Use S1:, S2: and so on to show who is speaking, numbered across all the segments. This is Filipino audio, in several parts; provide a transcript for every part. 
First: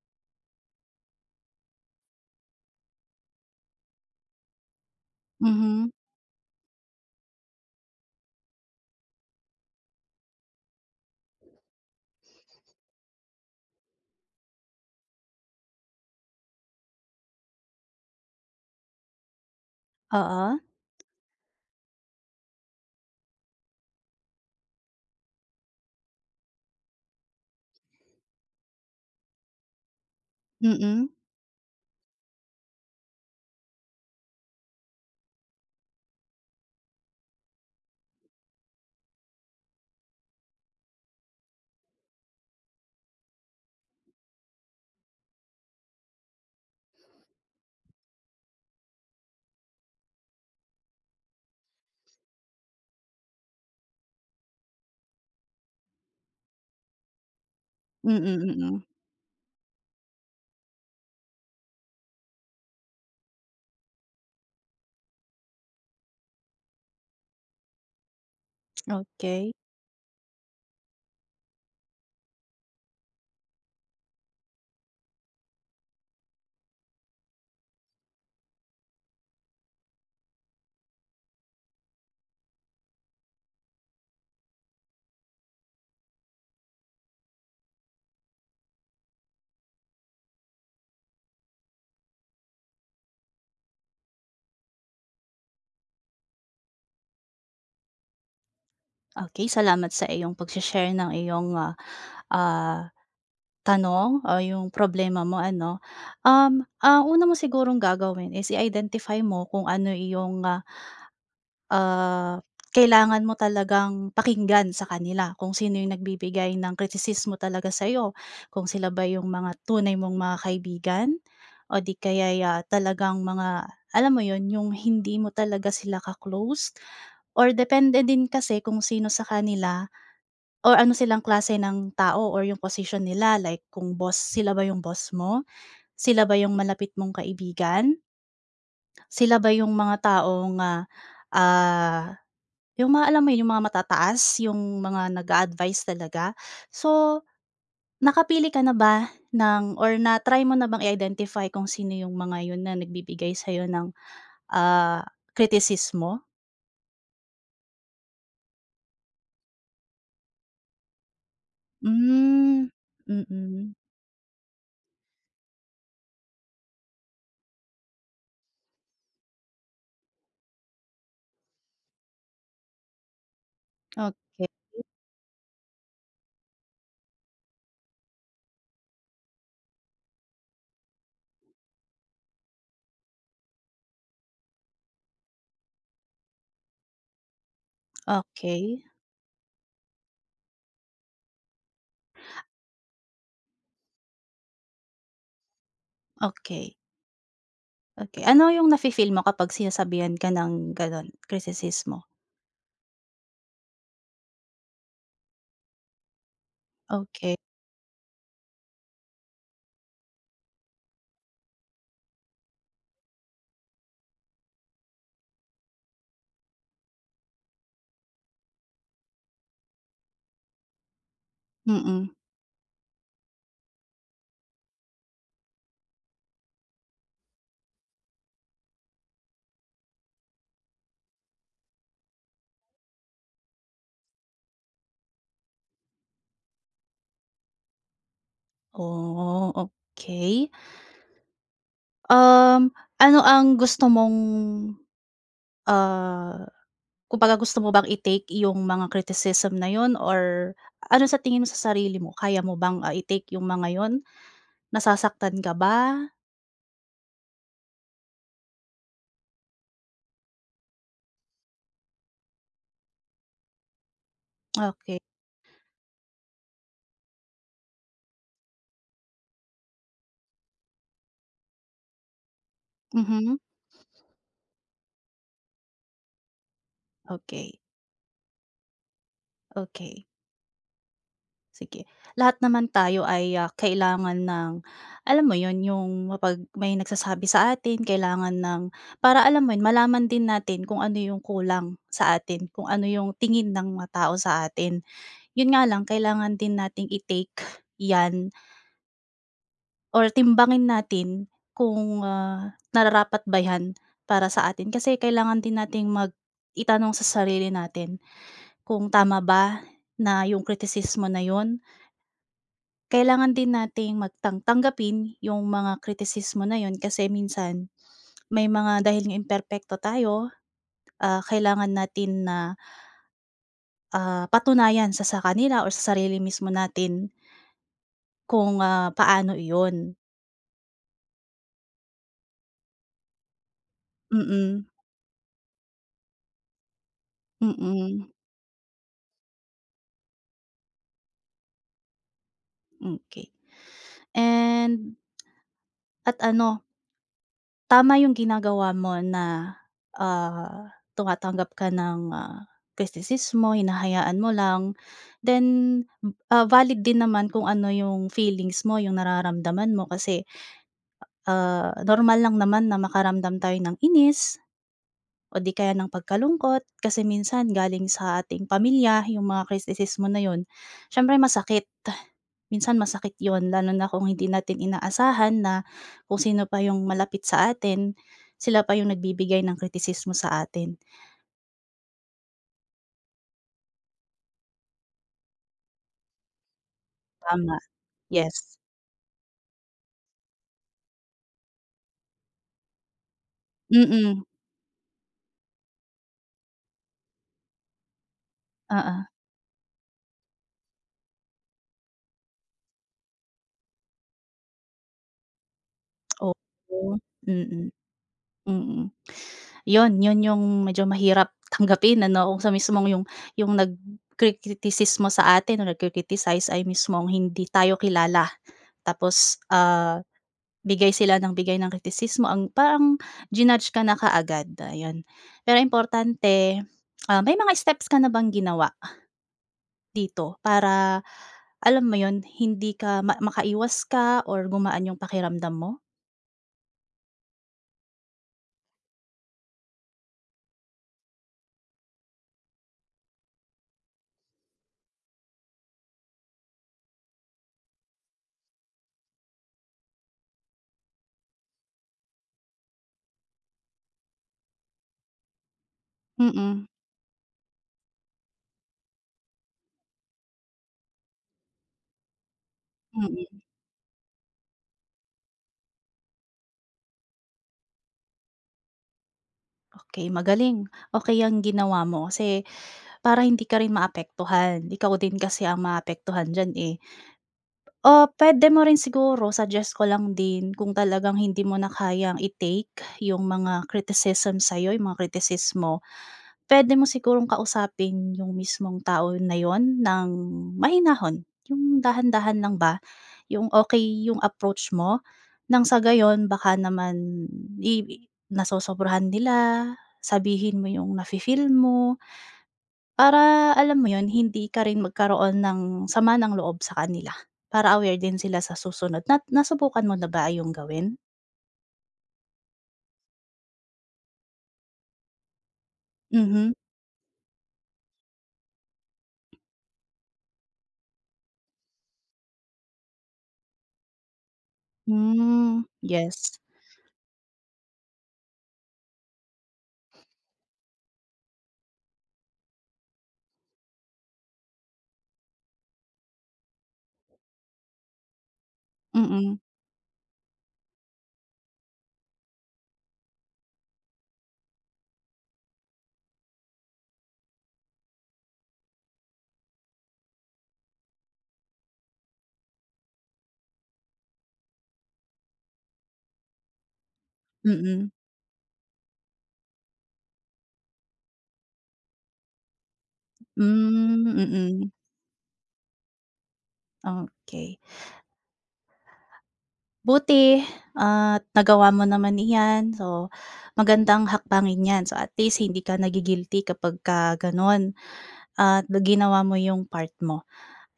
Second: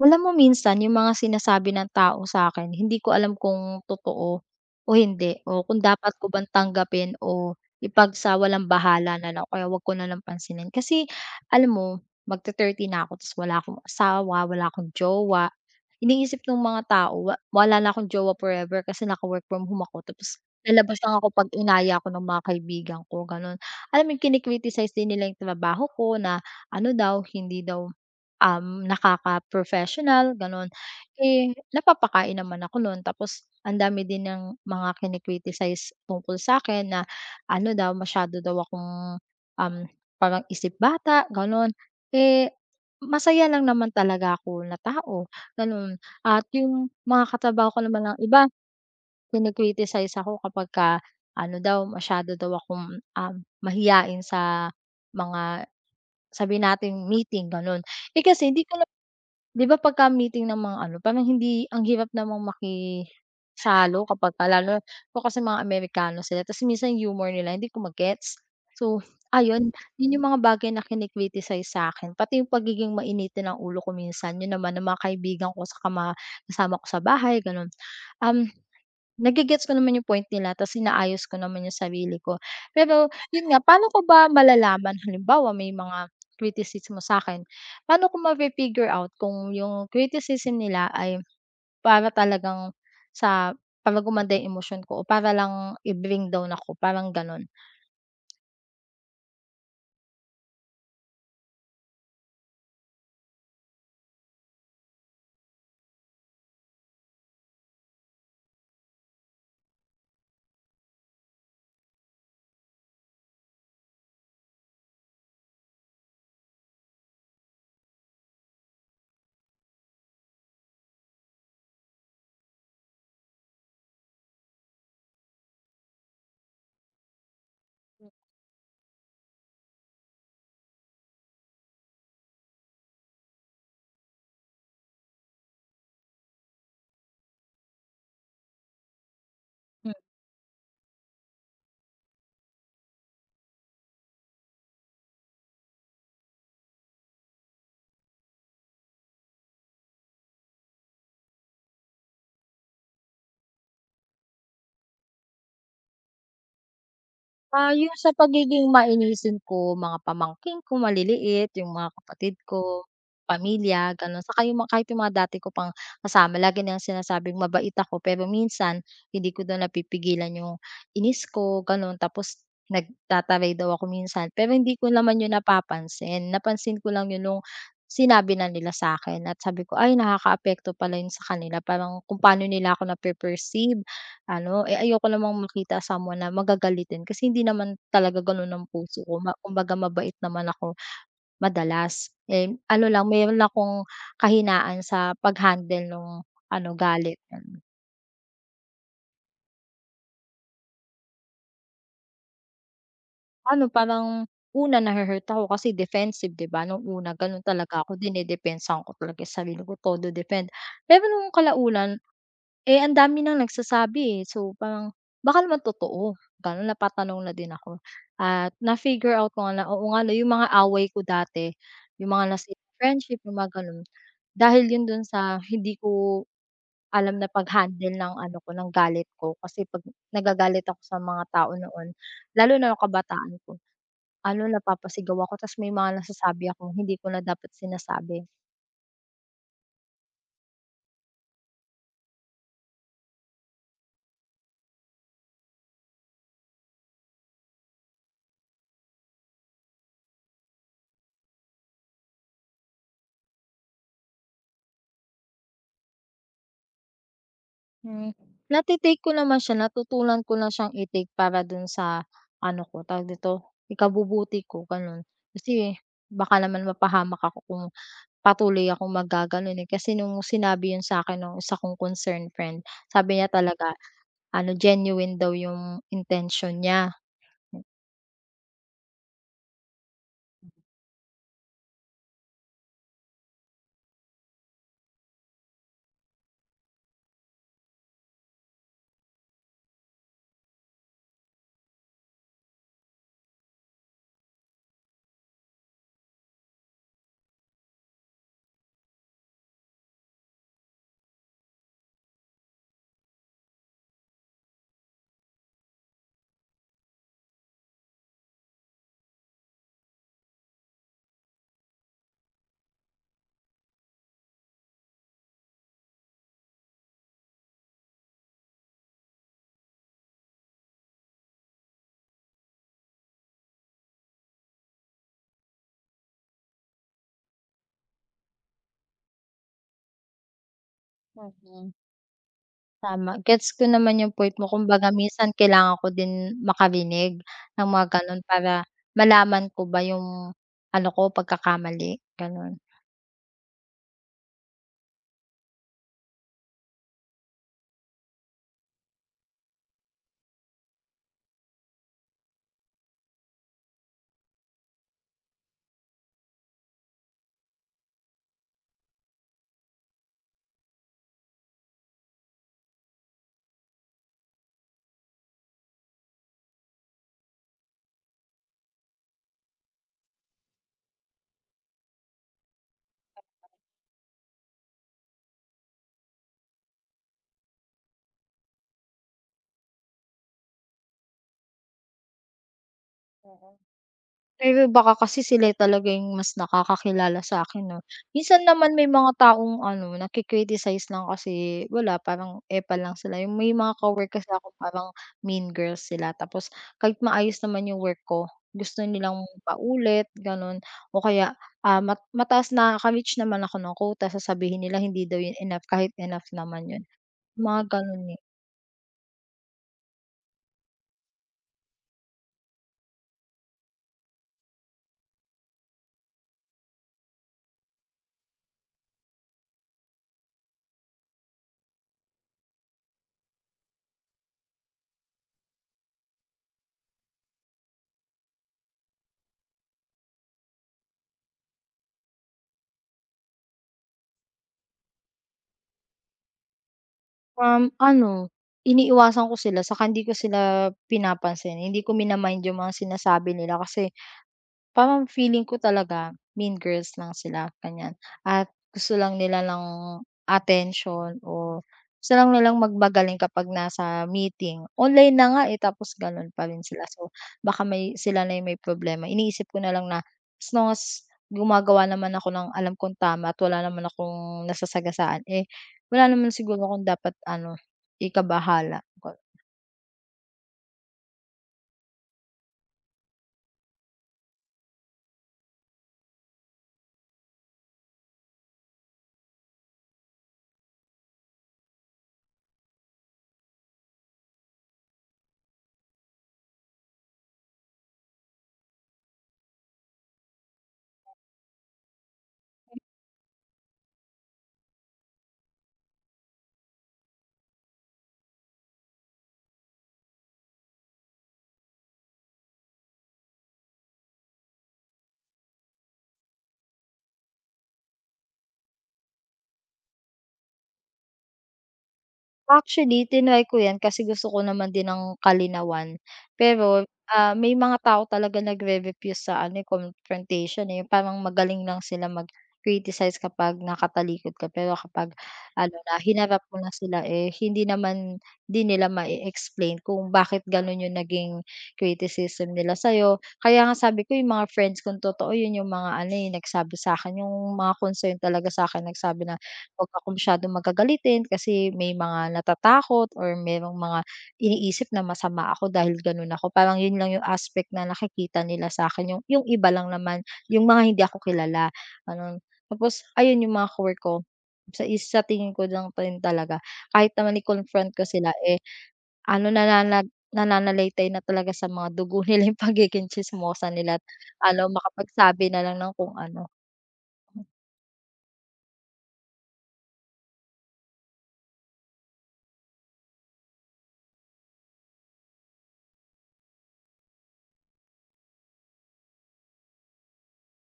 S1: Alam mo, minsan yung mga sinasabi ng tao sa akin hindi ko alam kung totoo o hindi, o kung
S2: Mhm,
S1: dapat ko bang tanggapin o ipagsawalang-bahala na lang, o kaya wag ko na lang pansinin. Kasi alam mo, magte-30 na ako tapos wala akong asawa, wala akong jowa. Iniisip nung mga tao wala na akong jowa forever kasi naka-work from home ako, tapos
S2: oo.
S1: lalabas lang ako 'pag inaya ako ng mga kaibigan ko, gano'n. Alam mo, yung kini-criticize din nila yung trabaho ko na ano daw, hindi daw nakaka-professional, gano'n.
S2: Mm,
S1: Eh, napapakain naman ako nun. Tapos ang dami din ng mga kini-criticize sa akin na ano daw, masyado daw akong, um, parang isip bata, gano'n. Eh, masaya lang naman talaga ako na tao, gano'n, at yung mga katrabaho ko naman ng iba kini ako kapag ka ano daw, masyado daw akong, mahiyain sa mga sabi natin meeting, gano'n.
S2: mm,
S1: Eh, kasi hindi ko.
S2: mm.
S1: 'Di ba pagka meeting ng mga ano, parang hindi, ang hirap namang makisalo kapagka lalo kung kasi mga Amerikano sila, tas minsan yung humor nila hindi ko ma-gets. So
S2: Okey.
S1: ayun, yun yung mga bagay na kini-criticize sa'kin, pati yung pagiging mainitin ng ulo ko minsan, yun naman ng mga kaibigan ko saka mga kasama ko sa bahay, gano'n. Um Nagigets ko naman yung point nila, ta's inaayos ko naman yung sarili ko. Pero yun nga, paano ko ba malalaman halimbawa may mga criticism, kritisismo sa'kin, paano ko mafi-figure out kung yung criticism nila ay para talagang sa para gumanda yung emosyon ko, o para lang i-bring down ako, parang gano'n?
S2: Okey, salamat sa iyong pagse-share ng iyong, ah, tanong o yung problema mo ano. Ang una mo sigurong gagawin is i-identify mo kung ano iyong, ah, kailangan mo talagang pakinggan sa kanila kung sino yung nagbibigay ng kritisismo talaga sa iyo. Kung sila ba yung mga tunay mong mga kaibigan o di kaya'y, talagang mga alam mo yon, yung hindi mo talaga sila ka-close, or depende din kasi kung sino sa kanila, or ano silang klase ng tao or yung position nila. Like kung boss, sila ba yung boss mo? Sila ba yung malapit mong kaibigan? Sila ba yung mga taong, nga, ah yung mga alam mo yun, yung mga matataas, yung mga nag-a-advice talaga. So, nakapili ka na ba ng or na-try mo na bang i-identify kung sino yung mga yun na nagbibigay sa'yo ng, ah, kritisismo?
S1: Ah, yung sa pagiging mainisin ko, mga pamangkin ko maliliit, yung mga kapatid
S2: Hmm,
S1: ko,
S2: mm.
S1: pamilya, gano'n. Saka yung mga kahit yung mga dati ko pang kasama, lagi nilang sinasabing mabait ako, pero minsan hindi ko daw napipigilan yung inis ko, gano'n. Tapos nagtataray daw ako minsan,
S2: Okay,
S1: pero hindi ko naman yun napapansin. Napansin ko lang yun nung sinabi na nila sa akin, at sabi ko, "Ay, nakakaapekto pala yun sa kanila." Parang kung paano nila ako na perceive ano, eh, ayoko namang makita someone na magagalitin kasi hindi naman talaga gano'n ang
S2: okay,
S1: puso ko, ma kumbaga mabait naman ako madalas. Eh, ano lang, meron akong kahinaan sa pag-handle nung ano,
S2: okay,
S1: galit, mm.
S2: okey. Ano yung nafi-feel mo kapag sinasabihan ka ng gano'n, kritisismo?
S1: Ano parang una nahu ako kasi defensive, 'di ba, nung una
S2: Okey,
S1: gano'n talaga ako, dinedepensahan ko talaga yung sarili ko, todo defend. Pero nung kalaunan, eh, ang dami ng nagsasabi, eh. So parang baka naman totoo, gano'n. Napatanong na din ako at na-figure out ko nga na, oo nga 'no, yung mga away ko dati,
S2: mm.
S1: yung mga nasira friendship, yung mga gano'n, dahil yun dun sa hindi ko alam na pag-handle ng ano ko, ng galit ko. Kasi 'pag nagagalit ako sa mga tao noon, lalo na nung kabataan ko, ano, napapasigaw ako ta's may mga nasasabi ako, hindi ko na dapat sinasabi.
S2: Oh, okay. Um, Ano ang gusto mong, ah kumbaga gusto mo bang i-take yung mga criticism na yun, or ano sa tingin mo sa sarili mo, kaya mo bang, i-take yung mga yun? Nasasaktan ka ba?
S1: Hmm, nate-take ko naman siya, natutunan ko na siyang i-take para dun sa ano ko, tawag dito, ikabubuti ko,
S2: Okey,
S1: gano'n. Kasi baka naman mapahamak ako kung patuloy akong maggaganon, eh, kasi nung sinabi yun sa'kin nung isa kong concerned friend, sabi niya
S2: mhm,
S1: talaga ano, genuine daw yung intention niya.
S2: okay, okay, sige. Lahat naman tayo ay, kailangan ng alam mo yun, yung kapag may nagsasabi sa atin, kailangan ng, para alam mo yun, malaman din natin kung ano yung kulang sa atin, kung ano yung tingin ng mga tao sa atin. Yun nga lang, kailangan din nating i-take 'yan. Or timbangin natin kung, nararapat ba 'yan para sa atin. Kasi kailangan din nating mag itanong sa sarili natin kung tama ba na yung kritisismo na yun. Kailangan din nating magtang tanggapin yung mga kritisismo na yun kasi minsan may mga dahil nga imperpekto tayo, kailangan natin na, patunayan sa kanila or sa sarili mismo natin kung, paano iyon.
S1: Mm. Tama, gets ko naman yung point mo,
S2: Mm,
S1: kumbaga minsan kailangan ko din makarinig
S2: mm,
S1: ng mga
S2: mm,
S1: gano'n para malaman ko ba yung ano ko, pagkakamali, gano'n.
S2: mm, okay. And At ano, tama yung ginagawa mo na, tumatanggap ka ng, kritisismo, hinahayaan mo lang. Then, valid din naman kung ano yung feelings mo, yung nararamdaman mo kasi, normal lang naman na makaramdam tayo ng inis o di kaya ng pagkalungkot kasi minsan galing sa ating pamilya yung mga kritisismo na yun, siyempre masakit. Minsan masakit yon. Lalo na kung hindi natin inaasahan na kung sino pa yung malapit sa atin, sila pa yung nagbibigay ng kritisismo sa atin.
S1: Eh, baka kasi sila talaga yung mas nakakakilala sa
S2: Tama,
S1: akin, 'no. Minsan
S2: yes.
S1: naman may mga taong ano, nagki lang kasi wala, parang epal lang sila. Yung may mga ka-work
S2: Mm,
S1: kasi ako, parang mean girls sila tapos kahit maayos naman yung work ko, gusto
S2: oo.
S1: nilang paulit, gano'n, o kaya, ah, ma mataas, nakaka-reach naman ako ng quota sasabihin nila hindi daw yun enough kahit enough naman yun,
S2: Oo,
S1: mga
S2: mm,
S1: gano'n, eh.
S2: mm. Yun, yun yung medyo mahirap tanggapin ano, kung sa mismong yung nagkritisismo sa atin o nagki-criticize ay mismong hindi tayo kilala. Tapos, bigay sila ng bigay ng kritisismo ang parang jinudge ka na kaagad, ayun. Pero importante, may mga steps ka na bang ginawa dito para alam mo yun, hindi ka ma makaiwas ka or gumaan yung pakiramdam mo?
S1: Ano, iniiwasan ko sila saka hindi ko sila pinapansin, hindi ko mina-mind yung mga sinasabi nila, kasi parang feeling ko talaga mean girls lang sila, ganyan. At gusto lang nila ng attention, o gusto lang nilang magmagaling kapag nasa meeting. Online na nga, eh, tapos gano'n pa rin
S2: Mm,
S1: sila. So baka may sila na yung may problema. Iniisip ko na lang na as long as gumagawa naman ako ng alam kong tama at
S2: mm.
S1: wala naman akong nasasagasaan, eh, wala naman siguro akong dapat ano, ikabahala.
S2: Okey, magaling. Okay yang ginawa mo kasi para hindi ka rin maapektuhan, ikaw din kasi ang maapektuhan diyan, eh. Puwede mo rin siguro, suggest ko lang din, kung talagang hindi mo na kayang i-take yung mga criticism sa'yo, yung mga kritisismo, puwede mo sigurong kausapin yung mismong tao na yun ng mahinahon, yung dahan-dahan lang ba, yung okay yung approach mo, nang sa gayon baka naman i i- nasosobrahan nila, sabihin mo yung nafi-feel mo. Para alam mo yun, hindi ka rin magkaroon ng sama ng loob sa kanila, para aware din sila sa susunod. Na nasubukan mo na ba yung gawin?
S1: Actually, tinry ko 'yan kasi gusto ko naman din ng kalinawan.
S2: Mhm.
S1: Pero, ah, may mga tao talaga nagre-refuse sa ano, eh, confrontation, eh, yung parang magaling lang sila mag-criticize kapag nakatalikod ka. Pero kapag
S2: Hmm,
S1: ano na,
S2: yes.
S1: hinarap mo na sila, eh, hindi naman din nila mai-explain kung bakit gano'n yung naging criticism nila sa'yo. Kaya nga sabi ko yung mga friends kong totoo, yun yung mga ano, eh, nagsabi sa'kin, yung mga concern talaga sa'kin, nagsabi
S2: Mm,
S1: ng huwag ako masyadong magagalitin kasi may mga natatakot or merong mga iniisip na masama ako dahil ganun ako. Parang 'yun lang yung aspect na nakikita nila sa'kin, yung iba lang naman, yung mga hindi ako kilala, ano. Tapos ayun, yung mga cowork ko, sa isa tingin ko lang pa rin talaga kahit naman
S2: mm.
S1: i-confront ko sila, eh, ano, nananalaytay na talaga sa mga dugo nila yung pagiging tsismosa nila, at
S2: Hmm, mm,
S1: ano,
S2: mm-mm.
S1: makapagsabi na lang ng kung ano.
S2: Okay, buti at nagawa mo naman iyan. So, magandang hakbangin yan. So, at least hindi ka nagigilty kapag ka gano'n at ginawa mo yung part mo.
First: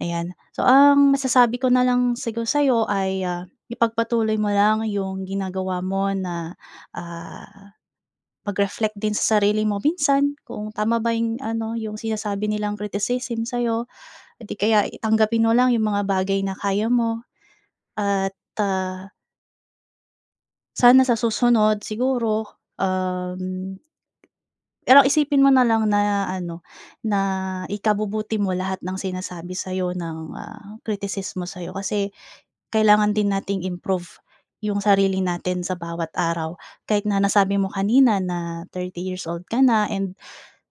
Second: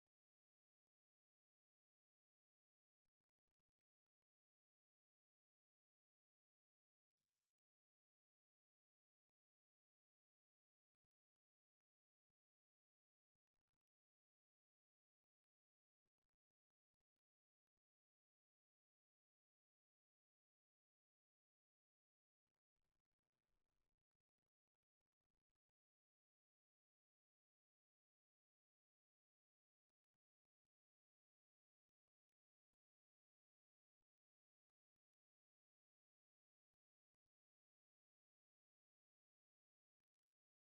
S2: Ayan. So, ang masasabi ko na lang siguro sa'yo ay, ipagpatuloy mo lang yung ginagawa mo na, ah, mag-reflect din sa sarili mo minsan kung tama ba yung ano, yung sinasabi nilang criticism sa'yo o di kaya tanggapin mo lang yung mga bagay na kaya mo at, ah, sana sa susunod siguro, um pero isipin mo na lang na ano, na ikabubuti mo lahat ng sinasabi sa'yo ng, kritisismo sa'yo kasi kailangan din nating improve yung sarili natin sa bawat araw. Kahit na nasabi mo kanina na 30 years old ka na,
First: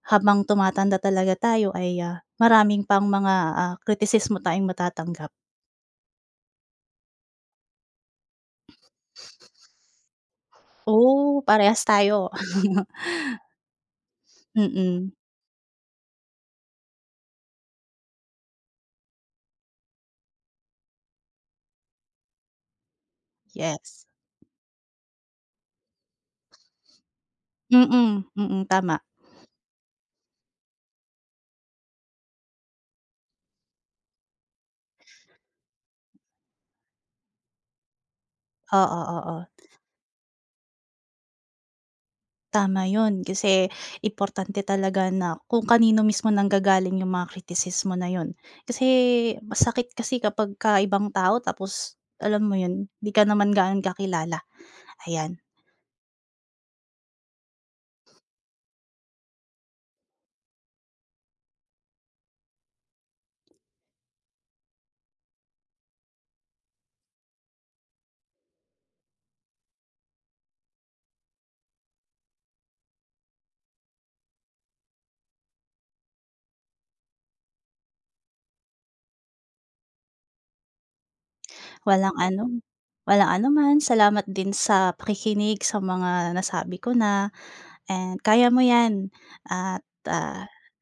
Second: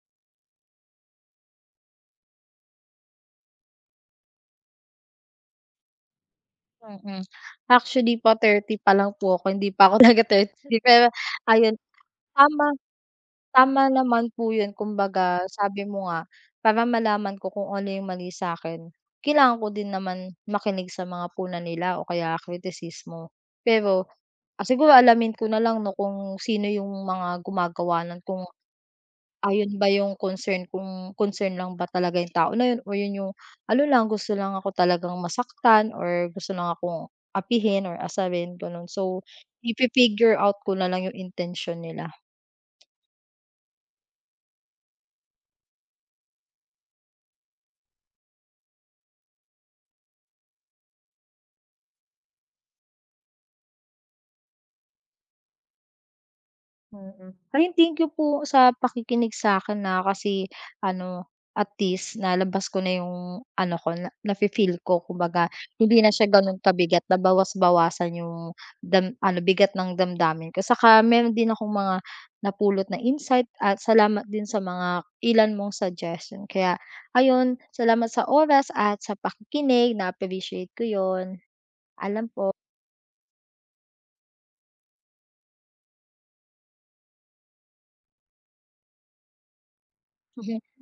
S2: habang tumatanda talaga tayo ay, maraming pang mga, kritisismo tayong matatanggap.
S1: Mm. Actually po 30 pa lang po ako, hindi pa ako naga thirty, pero
S2: Oo,
S1: ayun,
S2: parehas tayo.
S1: tama tama naman po yun,
S2: Mm,
S1: kumbaga sabi mo nga, para malaman ko kung ano yung mali sa'kin, kailangan ko din naman makinig sa mga puna nila o kaya kritisismo. Pero,
S2: yes.
S1: ah, siguro alamin ko na lang 'no kung sino yung mga gumagawa nun,
S2: Mm,
S1: kung,
S2: mm, tama.
S1: ah, ba yung concern, kung concern lang ba talaga yung tao na yun, o yun yung ano lang, gusto lang ako talagang masaktan or gusto lang akong apihin or asarin, gano'n.
S2: Oo, oo,
S1: So
S2: oo.
S1: ifi-figure out ko na lang yung intention nila.
S2: Tama yun, kasi importante talaga na kung kanino mismo nanggagaling yung mga kritisismo na yun. Kasi masakit kasi kapag ka ibang tao tapos alam mo yun, 'di ka naman gaano kakilala, ayan.
S1: Mm. Ayun, thank you po sa pakikinig sa'kin, ah, kasi ano, at least nalabas ko na yung ano ko, na nafi-feel ko. Kumbaga, hindi na siya gano'n kabigat, nabawas-bawasan yung dam ano, bigat ng damdamin ko. Saka meron din akong mga napulot na insight, at salamat din sa mga ilan mong suggestion. Kaya ayun, salamat sa oras at sa pakikinig, na-appreciate ko yon.
S2: Walang
S1: Alam po
S2: ano, walang ano man, salamat din sa pakikinig sa mga nasabi ko na kaya mo 'yan at, ah,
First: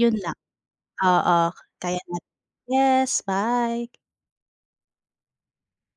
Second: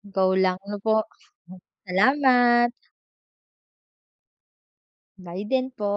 S2: yun
S1: go
S2: lang,
S1: lang 'no po.
S2: oo, kaya nat,
S1: Salamat,
S2: yes, bye.
S1: bye din po.